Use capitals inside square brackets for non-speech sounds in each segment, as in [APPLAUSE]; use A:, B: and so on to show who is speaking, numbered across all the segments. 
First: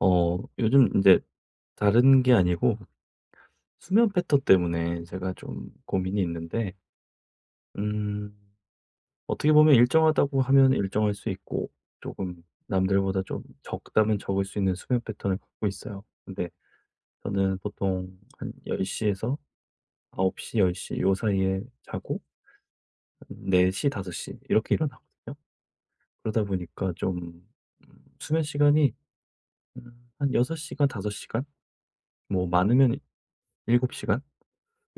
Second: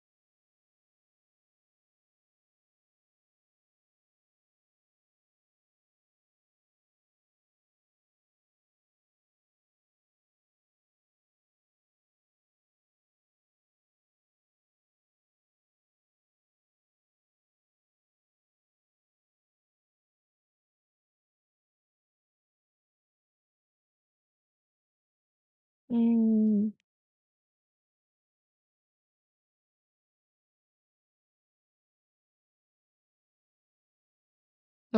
A: 어 요즘 인제 다른 게 아니고 수면 패턴 때문에 제가 좀 고민이 있는데 음 어떻게 보면 일정하다고 하면 일정할 수 있고 쪼금 남들보다 좀 적다면 적을 수 있는 수면 패턴을 갖고 있어요. 근데 저는 보통 한 10:00 에서 9:00 10:00 요 사이에 자고 한 4:00 5:00 이렇게 일어나거든요. 그러다
B: 음.
A: 보니까 좀 수면 시간이 음 한 6 시간 5 시간 뭐 많으면 7 시간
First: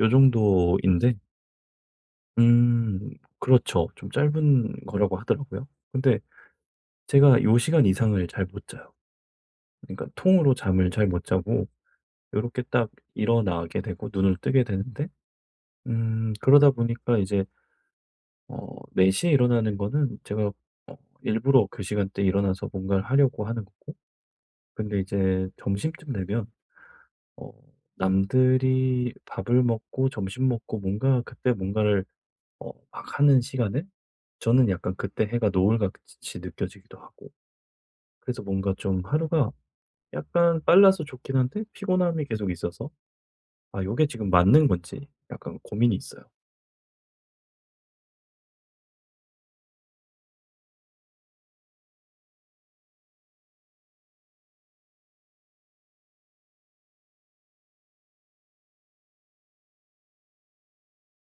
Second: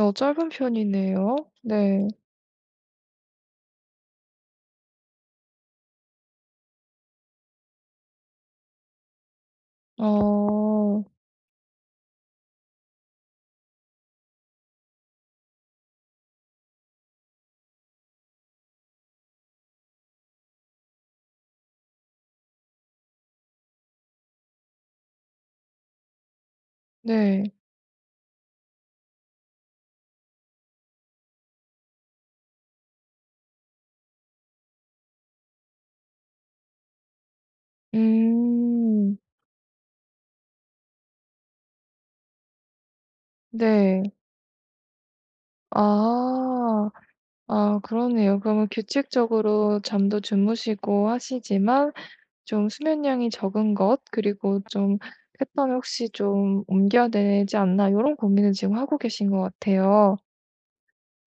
A: 요
B: 짧은
A: 정도인데
B: 편이네요. 네.
A: 음 그렇죠. 좀 짧은 거라고 하더라고요. 근데 제가 요 시간 이상을 잘 못 자요. 그러니까 통으로 잠을
B: 어.
A: 잘 못 자고 요렇게 딱 일어나게 되고 눈을 뜨게 되는데 음 그러다 보니까 이제 어 4:00 에 일어나는 거는 제가 어 일부러 그 시간대에 일어나서 뭔가를 하려고 하는 거고 근데 이제 점심쯤 되면
B: 네.
A: 어 남들이 밥을 먹고 점심 먹고 뭔가 그때 뭔가를 어 막 하는 시간에 저는 약간 그때 해가 노을같이 느껴지기도 하고 그래서 뭔가 좀
B: 음.
A: 하루가 약간 빨라서 좋긴 한데 피곤함이 계속 있어서 '아 요게
B: 네.
A: 지금 맞는 건지.' 약간 고민이 있어요.
B: 아. 아 그러네요. 그러면 규칙적으로 잠도 주무시고 하시지만 좀 수면량이 적은 것 그리고 좀 '패턴을 혹시 좀 옮겨야 되지 않나.' 요런 고민을 지금 하고 계신 것 같아요.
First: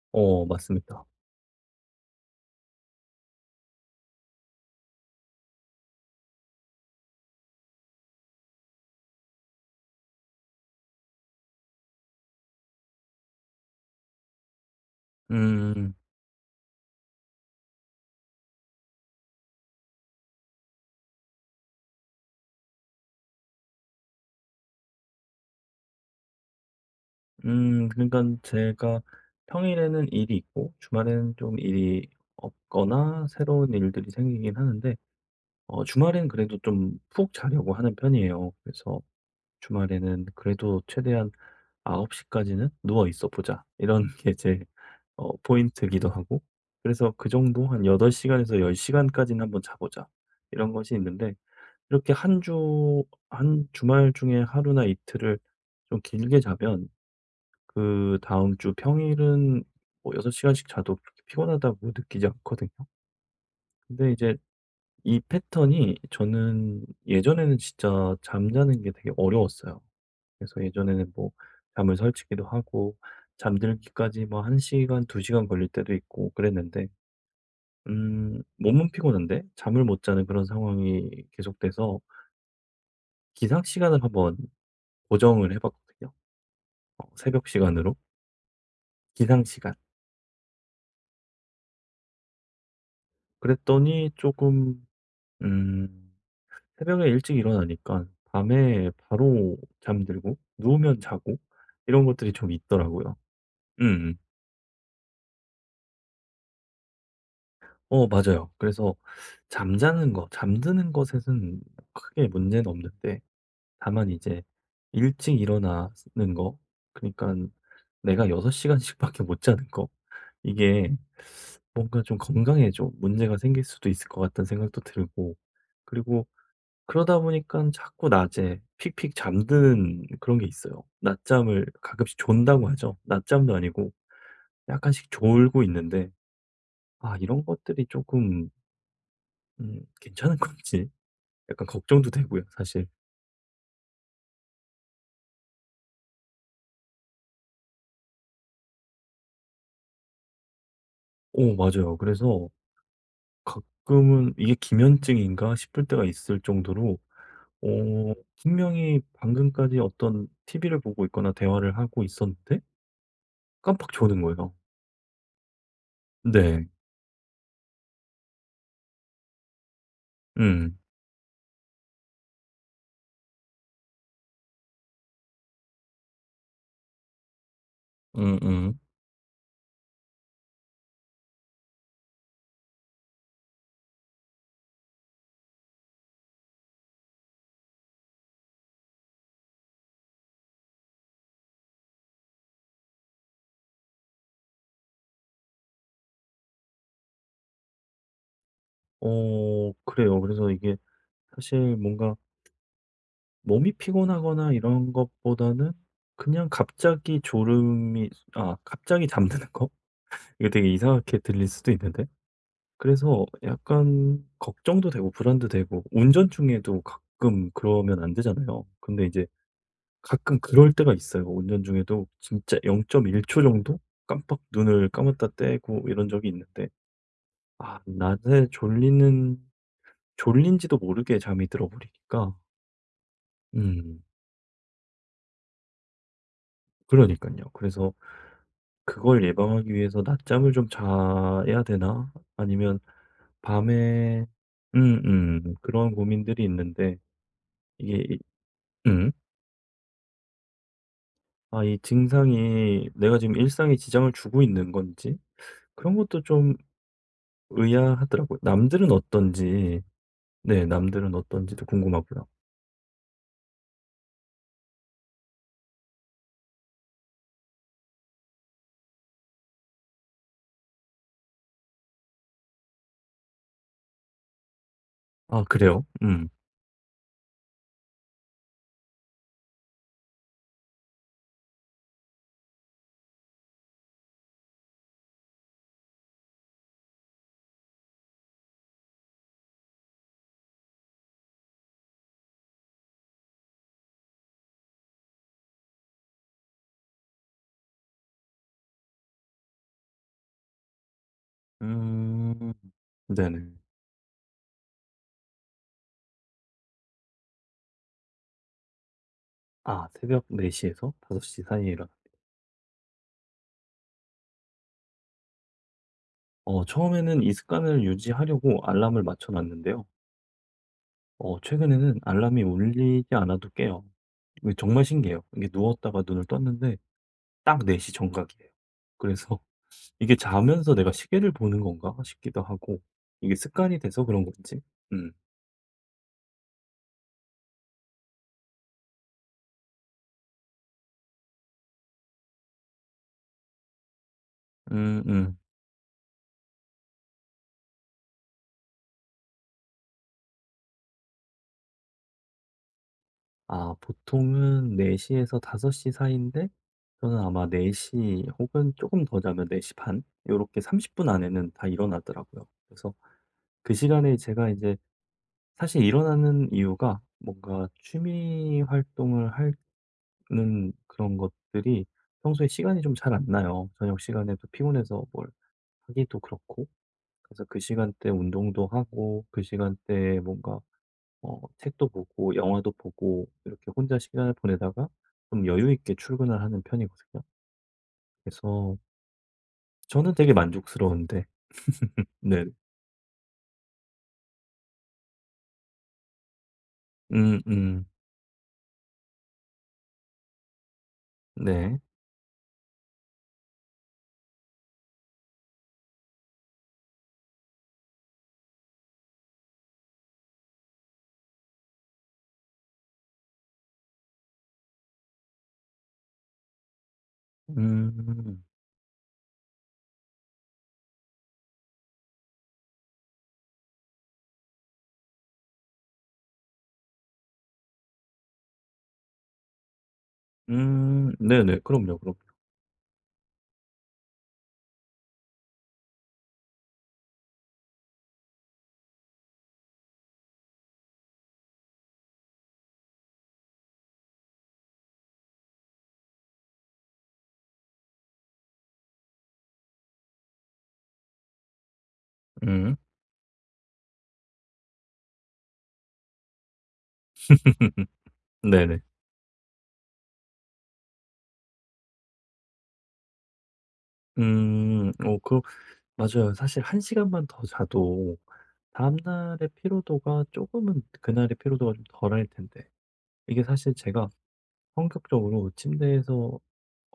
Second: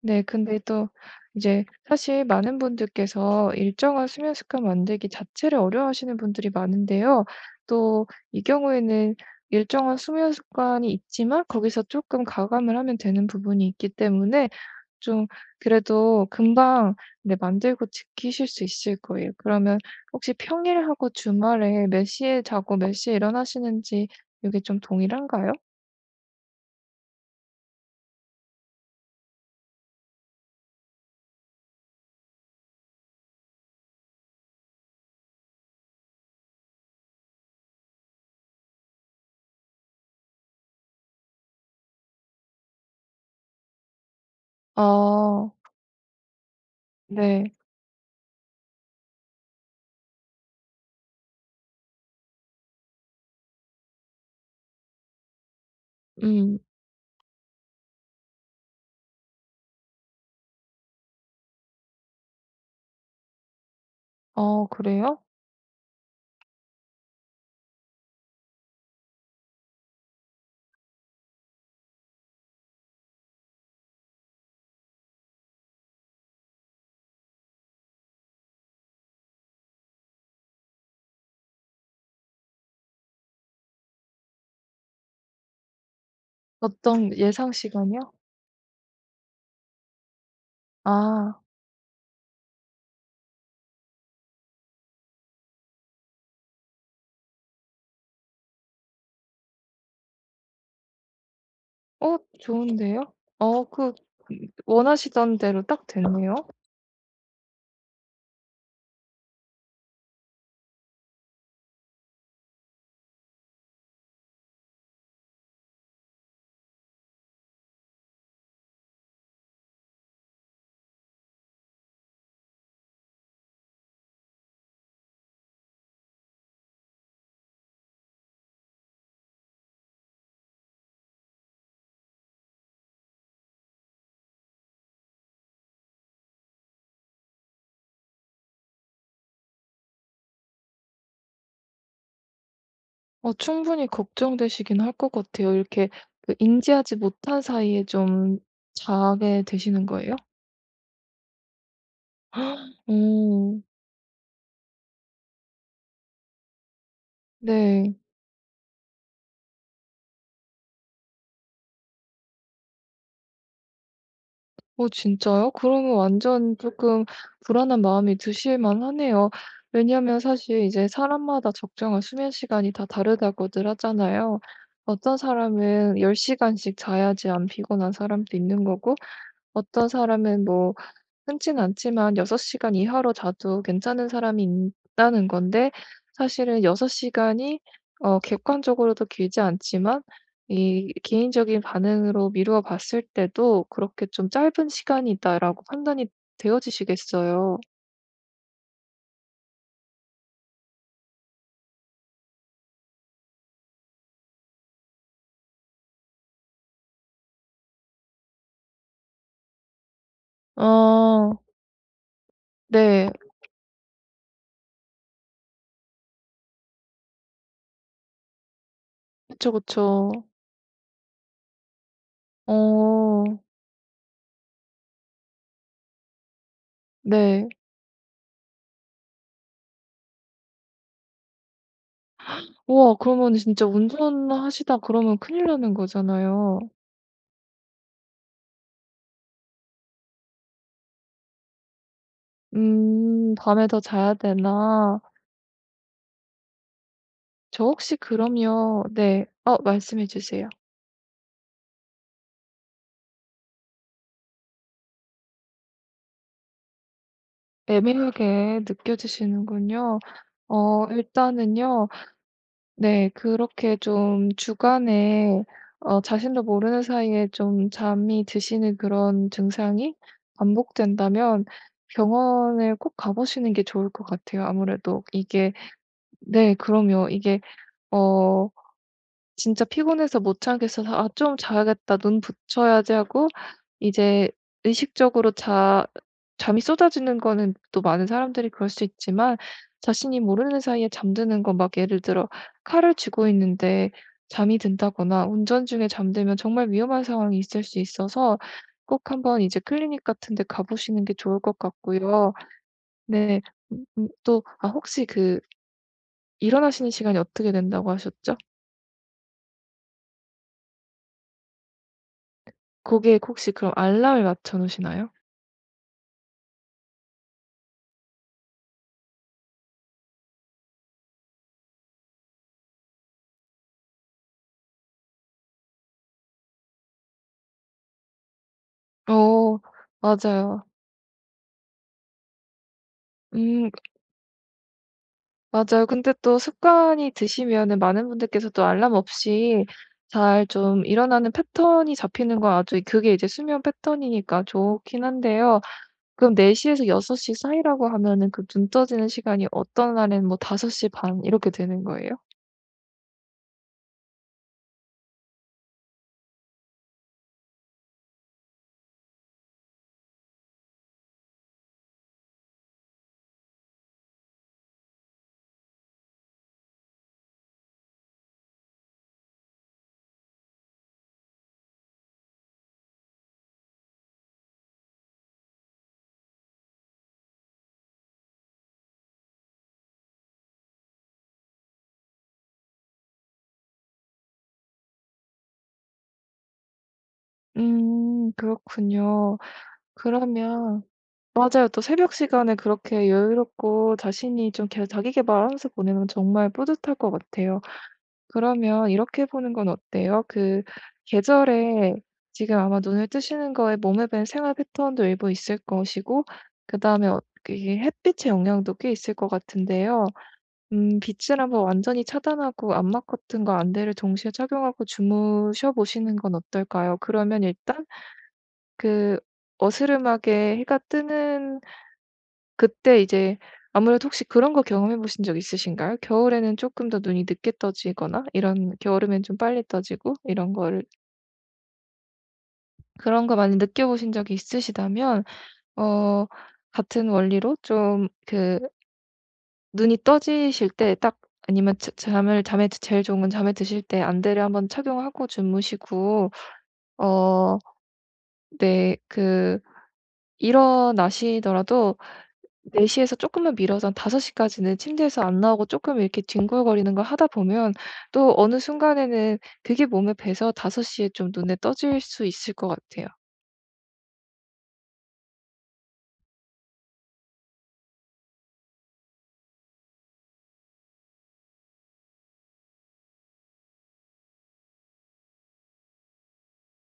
B: 네.
A: 어
B: 근데 또
A: 맞습니다.
B: 이제 사실 많은 분들께서 일정한 수면 습관 만들기 자체를 어려워하시는 분들이 많은데요. 또 이 경우에는 일정한 수면 습관이 있지만 거기서 쪼끔 가감을 하면 되는 부분이 있기 때문에 좀
A: 음.
B: 그래도 금방 네 만들고 지키실 수 있을 거예요. 그러면 혹시 평일하고 주말에 몇 시에 자고 몇 시에 일어나시는지 요게 좀 동일한가요?
A: 음 그러니깐 제가 평일에는 일이 있고 주말에는 좀 일이 없거나 새로운 일들이 생기긴 하는데 어 주말에는 그래도 좀 푹 자려고 하는 편이에요. 그래서 주말에는 그래도 최대한 '9:00 까지는 누워 있어 보자.' 이런 게 제 어
B: 어.
A: 포인트기도 하고 그래서 그
B: 네.
A: 정도 '한 8 시간에서 10 시간까지는 한번 자 보자.' 이런 것이 있는데 이렇게 1 주 한 주말 중에 하루나 이틀을 좀 길게
B: 음.
A: 자면 그다음 주 평일은 뭐 6 시간씩 자도 그렇게 피곤하다고 느끼지 않거든요. 근데 이제
B: 어
A: 이
B: 그래요?
A: 패턴이 저는 예전에는 진짜 잠자는 게 되게 어려웠어요. 그래서 예전에는 뭐 잠을 설치기도 하고 잠들기까지 뭐 1 시간 2 시간 걸릴 때도 있고 그랬는데 음 몸은 피곤한데 잠을 못 자는 그런 상황이 계속돼서 기상시간을 한번 고정을 해 봤거든요 어
B: 어떤
A: 새벽
B: 예상
A: 시간으로.
B: 시간이요?
A: 기상 시간.
B: 아.
A: 그랬더니 쪼금 음 새벽에 일찍 일어나니까 밤에 바로 잠들고 누우면 자고 이런
B: 어
A: 것들이 좀
B: 좋은데요?
A: 있더라고요.
B: 어 그
A: 음음.
B: 원하시던 대로 딱 됐네요.
A: 어 맞아요. 그래서 잠자는 거 잠드는 것에서는 크게 문제는 없는데 다만 이제 일찍 일어나는 거 그니깐 내가 6 시간씩밖에 못 자는 거 이게 '뭔가 좀 건강에 좀 문제가 생길 수도 있을 것 같다.'는 생각도 들고 그리고 그러다 보니깐 자꾸 낮에 픽픽 잠드는 그런 게 있어요. 낮잠을 가끔씩 존다고 하죠. 낮잠도 아니고 약간씩 졸고 있는데 아 이런 것들이 쪼끔 음 괜찮은 건지 약간 걱정도 되고요 사실.
B: 어 충분히 걱정되시긴 할 것 같아요. 이렇게 그 인지하지 못한 사이에 좀 자게 되시는 거예요?
A: 어 맞아요. 그래서
B: [GASPS] 어.
A: 가끔은 이게 기면증인가 싶을 때가 있을 정도로
B: 네.
A: 어 분명히 방금까지 어떤 TV를 보고 있거나 대화를 하고 있었는데 깜빡 조는 거예요.
B: 어 진짜요? 그러면 완전
A: 네.
B: 쪼끔 불안한 마음이 드실만하네요. 왜냐면 사실
A: 음.
B: 이제 사람마다 적정한 수면시간이 다 다르다고들 하잖아요. 어떤 사람은 10 시간씩 자야지 안 피곤한 사람도 있는
A: 음음.
B: 거고 어떤 사람은 뭐 흔치는 않지만 6 시간 이하로 자도 괜찮은 사람이 있다는 건데 사실은 6 시간이 어 객관적으로도 길지 않지만 이 개인적인 반응으로 미루어 봤을 때도 그렇게 좀 짧은 시간이다라고 판단이 되어지시겠어요.
A: 어 그래요. 그래서 이게 사실 뭔가 ...몸이 피곤하거나 이런 것보다는 그냥 갑자기 졸음이 아 갑자기 잠드는 거? [LAUGHS] 이거 되게 이상하게
B: 어.
A: 들릴 수도 있는데
B: 네.
A: 그래서 약간 걱정도 되고 불안도 되고 운전 중에도 가끔 그러면 안 되잖아요. 근데 이제
B: 그쵸, 그쵸.
A: 가끔 그럴 때가 있어요. 운전 중에도 진짜 0.1
B: 어.
A: 초 정도 깜빡 눈을 감았다 떼고 이런 적이 있는데
B: 네.
A: 아 낮에 졸리는 졸린지도 모르게 잠이 들어버리니까
B: [GASPS] 우와 그러면은 진짜
A: 음.
B: 운전하시다 그러면 큰일 나는 거잖아요.
A: 그러니깐요. 그래서 '그걸 예방하기 위해서 낮잠을 좀 자야 되나? 아니면
B: 음 밤에 더 자야
A: 밤에'
B: 되나?
A: 음음 그런 고민들이 있는데
B: 저 혹시
A: 이게
B: 그럼요
A: 음.
B: 네. 어 말씀해 주세요.
A: 아 이 증상이 내가 지금 일상에 지장을 주고 있는 건지 그런 것도 좀 의아하더라고요.
B: 애매하게
A: 남들은 어떤지
B: 느껴지시는군요.
A: 네.
B: 어
A: 남들은 어떤지도
B: 일단은요.
A: 궁금하고요.
B: 네 그렇게 좀 주간에 어 자신도 모르는 사이에 좀 잠이 드시는 그런 증상이 반복된다면 병원에 꼭 가 보시는 게 좋을 것 같아요 아무래도.
A: 아
B: 이게
A: 그래요? 음.
B: 네 그럼요. 이게 어 진짜 피곤해서 못 자겠어서 '아 좀 자야겠다. 눈 붙여야지.' 하고 이제 의식적으로 자 잠이 쏟아지는 거는 또 많은 사람들이 그럴 수 있지만 자신이 모르는 사이에 잠드는 건 막 예를 들어 칼을 쥐고 있는데 잠이 든다거나 운전 중에 잠들면 정말 위험한 상황이 있을 수 있어서 꼭 한번 이제 클리닉 같은 데 가 보시는 게 좋을 것 같고요.
A: 음.
B: 네.
A: 네네.
B: 또 아 혹시 그 일어나시는 시간이 어떻게 된다고 하셨죠?
A: 아 새벽 4 시에서 5 시 사이에 일어나는
B: 거기에 혹시 그럼 알람을 맞춰 놓으시나요?
A: 어 처음에는 이 습관을 유지하려고 알람을 맞춰 놨는데요. 어 최근에는 알람이 울리지 않아도 깨요. 정말 신기해요. 이게 누웠다가 눈을 떴는데 딱 4:00 정각이에요. 그래서
B: 어
A: 이게
B: 맞아요.
A: '자면서 내가 시계를 보는 건가?' 싶기도 하고 이게
B: 음.
A: 습관이 돼서 그런 건지 음.
B: 맞아요. 근데 또 습관이 드시면은 많은 분들께서 또 알람 없이 잘 좀 일어나는 패턴이 잡히는 건 아주 그게 이제 수면 패턴이니까 좋기는
A: 음음.
B: 한데요. 그럼 4:00 에서 6:00 사이라고 하면은 그 눈 떠지는 시간이 어떤 날에는 뭐 5 시 반 이렇게 되는 거예요?
A: 아 보통은 4:00 에서 5:00 사이인데 저는 아마 4:00 혹은 쪼금 더 자면 4 시 반 요렇게 30 분 안에는 다 일어나더라고요. 그래서 그 시간에 제가 이제 사실 일어나는 이유가 뭔가 취미 활동을 하는 그런 것들이 평소에 시간이 좀 잘 안 나요. 저녁 시간에도 피곤해서 뭘 하기도 그렇고 그래서 그 시간대에 운동도 하고 그 시간대에 뭔가 어 책도 보고 영화도 보고 이렇게 혼자 시간을 보내다가 좀 여유 있게 출근을 하는 편이거든요.
B: 음
A: 그래서
B: 그렇군요.
A: 저는 되게
B: 그러면
A: 만족스러운데.
B: 맞아요. 또
A: [LAUGHS]
B: 새벽
A: 네.
B: 시간에 그렇게 여유롭고 자신이 좀 계 자기계발하면서 보내는 정말 뿌듯할 것 같아요.
A: 음음.
B: 그러면 이렇게 해 보는 건 어때요? 그
A: 네.
B: 계절에 지금 아마 눈을 뜨시는 거에 몸에 밴 생활 패턴도 일부 있을 것이고 그 다음에 어 이게 햇빛의 영향도 꽤 있을 것 같은데요. 음 빛을 한번 완전히 차단하고 암막 커튼과 안대를 동시에 착용하고 주무셔 보시는 건 어떨까요? 그러면 일단
A: 음.
B: 그 어스름하게 해가 뜨는 그때 이제 아무래도 혹시 그런 거 경험해 보신 적 있으신가요? 겨울에는 쪼끔 더 눈이 늦게 떠지거나 이런 여름에는 좀 빨리 떠지고 이런 거를
A: 음 네네. 그럼요, 그럼요.
B: 그런 거 많이 느껴보신 적이 있으시다면 어 같은 원리로 좀 그 눈이 떠지실 때 딱 아니면 자 잠을 잠에 제 제일 좋은 건 잠에 드실 때 안대를 한번 착용하고 주무시고 어 네 그 일어나시더라도
A: 음.
B: 4:00 에서 조금만 미뤄서 한 5:00 까지는 침대에서 안 나오고 조금 이렇게 뒹굴거리는 걸 하다 보면
A: [LAUGHS]
B: 또 어느
A: 네네.
B: 순간에는 그게 몸에 배서 5:00 에 좀 눈에 떠질 수 있을 것 같아요.
A: 음 어 그 맞아요. 사실 1 시간만 더 자도 다음 날의 피로도가 조금은 그날의 피로도가 좀 덜할 텐데 이게 사실 제가 성격적으로 침대에서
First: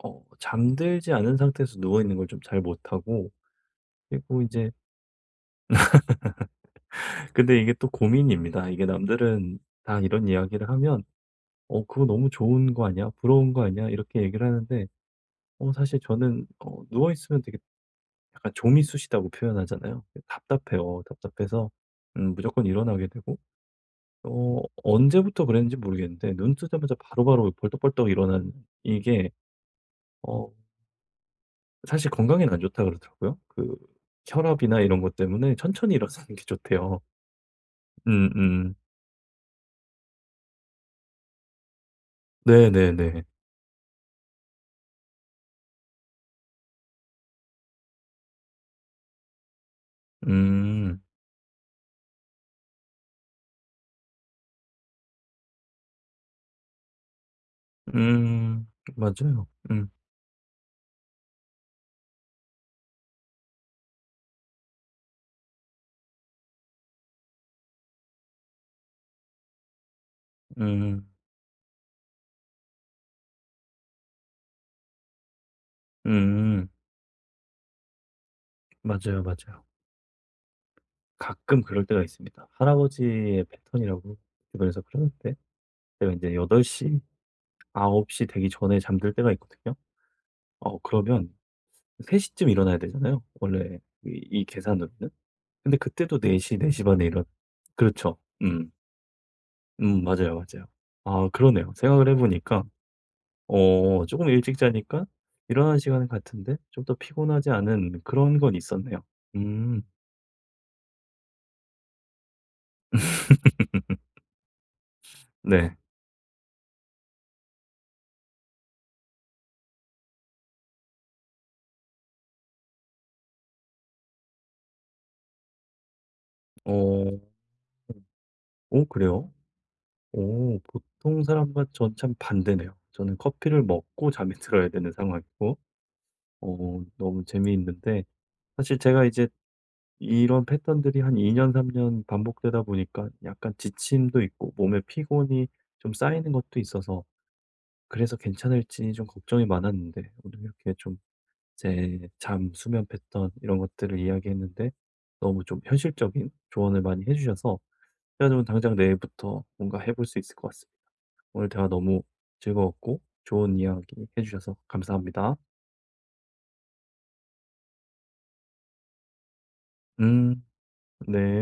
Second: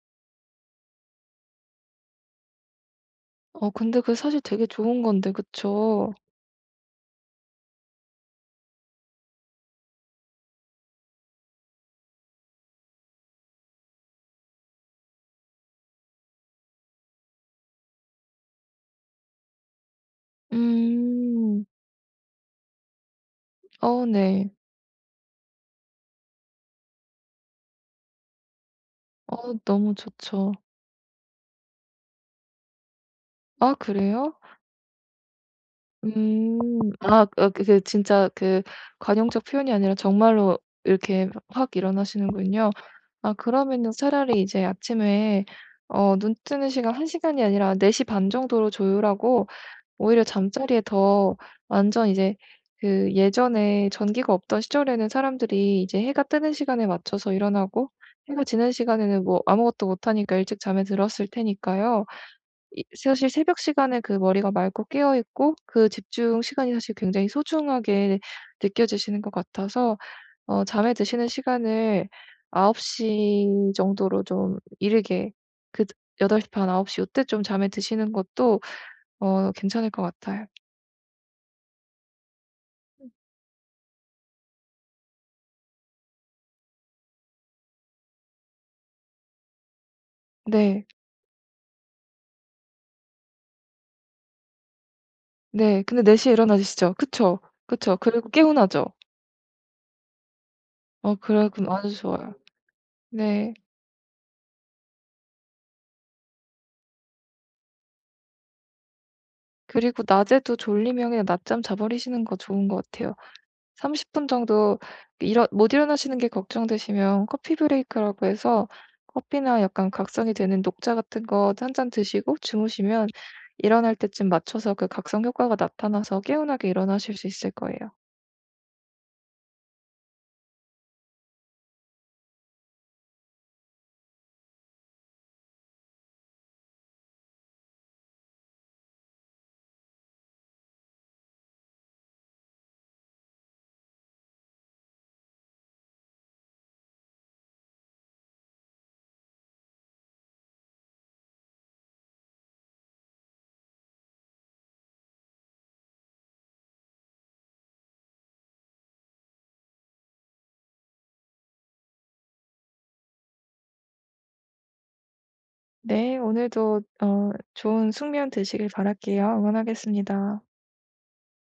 A: 어 잠들지 않은 상태에서 누워 있는 걸 좀 잘 못하고
B: 어 근데 그게 사실
A: 그리고
B: 되게
A: 이제
B: 좋은 건데 그쵸?
A: [LAUGHS] 근데 이게 또 고민입니다. 이게 남들은 다 이런 이야기를 하면 "어 그거 너무 좋은 거 아니야? 부러운 거 아니야?" 이렇게 얘기를 하는데 어 사실 저는 어 누워 있으면 되게 약간 "좀이 쑤시다."고 표현하잖아요. 답답해요.
B: 음.
A: 답답해서 음 무조건 일어나게 되고
B: 어 네.
A: 어 언제부터 그랬는지 모르겠는데 눈 뜨자마자 바로바로 벌떡벌떡 일어나는 이게
B: 어 너무
A: 어
B: 좋죠.
A: 사실 건강에는 안 좋다고 그러더라고요.
B: 아
A: 그
B: 그래요?
A: 혈압이나 이런 것 때문에 천천히 일어서는 게
B: 음.
A: 좋대요.
B: 아 어 그 이제 진짜 그
A: 음음.
B: 관용적 표현이 아니라 정말로 이렇게 화 확 일어나시는군요.
A: 네네네.
B: 아 그러면은 차라리 이제 아침에 어 눈 뜨는 시간 1 시간이 아니라 4 시 반 정도로 조율하고 오히려 잠자리에
A: 음.
B: 더 완전 이제 그 예전에 전기가 없던 시절에는 사람들이 이제 해가 뜨는 시간에 맞춰서 일어나고 해가
A: 음
B: 지는 시간에는 뭐
A: 맞아요.
B: 아무것도
A: 음.
B: 못하니까 일찍 잠에 들었을 테니까요. 이 사실 새벽 시간에 그 머리가 맑고 깨어 있고 그 집중 시간이 사실 굉장히 소중하게 느껴지시는 것 같아서 어 잠에
A: 음.
B: 드시는 시간을 9:00 정도로 좀 이르게 그 8 시
A: 음.
B: 반 9:00 요때 좀 잠에 드시는 것도
A: 맞아요,
B: 어
A: 맞아요.
B: 괜찮을 것 같아요.
A: 가끔 그럴 때가 있습니다.
B: 음.
A: 할아버지의 패턴이라고 주변에서 그러는데 제가 인제 8:00 9:00 되기 전에 잠들 때가 있거든요. 어
B: 네.
A: 그러면 3:00 쯤 일어나야 되잖아요, 원래 이 이 계산으로는? 근데
B: 네. 근데 네
A: 그때도
B: 시 에
A: 4:00 4 시
B: 일어나지시죠?
A: 반에 일어나요.
B: 그쵸, 그쵸.
A: 그렇죠.
B: 그리고
A: 음.
B: 개운하죠?
A: 음 맞아요, 맞아요.
B: 어
A: 아
B: 그래요. 그럼
A: 그러네요.
B: 아주
A: 생각을 해
B: 좋아요.
A: 보니까
B: 네.
A: 어 쪼금 일찍 자니까 일어나는 시간은 같은데 좀 더 피곤하지 않은 그런 건 있었네요. 음.
B: 그리고 낮에도 졸리면 그냥 낮잠 자버리시는 거 좋은 것 같아요. 30
A: [LAUGHS]
B: 분 정도 일어 못
A: 네.
B: 일어나시는 게 걱정되시면 커피 브레이크라고 해서 커피나 약간 각성이 되는 녹차 같은 거 1 잔 드시고 주무시면 일어날 때쯤 맞춰서 그 각성 효과가 나타나서 개운하게
A: 어 어.
B: 일어나실 수 있을 거예요.
A: 어 그래요? 오 보통 사람과 전 참 반대네요. 저는 커피를 먹고 잠이 들어야 되는 상황이고 어 너무 재미있는데 사실 제가 이제 이런 패턴들이 한 2 년 3 년 반복되다 보니까 약간 지침도 있고 몸에 피곤이 좀 쌓이는 것도 있어서 그래서 괜찮을지 좀 걱정이 많았는데 오늘 이렇게 좀 제 잠 수면 패턴 이런 것들을 이야기했는데 너무 좀 현실적인 조언을 많이 해 주셔서 그래 가지고 당장 내일부터 뭔가 해 볼 수 있을 것 같습니다. 오늘 대화 너무 즐거웠고 좋은 이야기해 주셔서 감사합니다.
B: 네 오늘도 어 좋은 숙면 되시길 바랄게요. 응원하겠습니다.
A: 음. 네.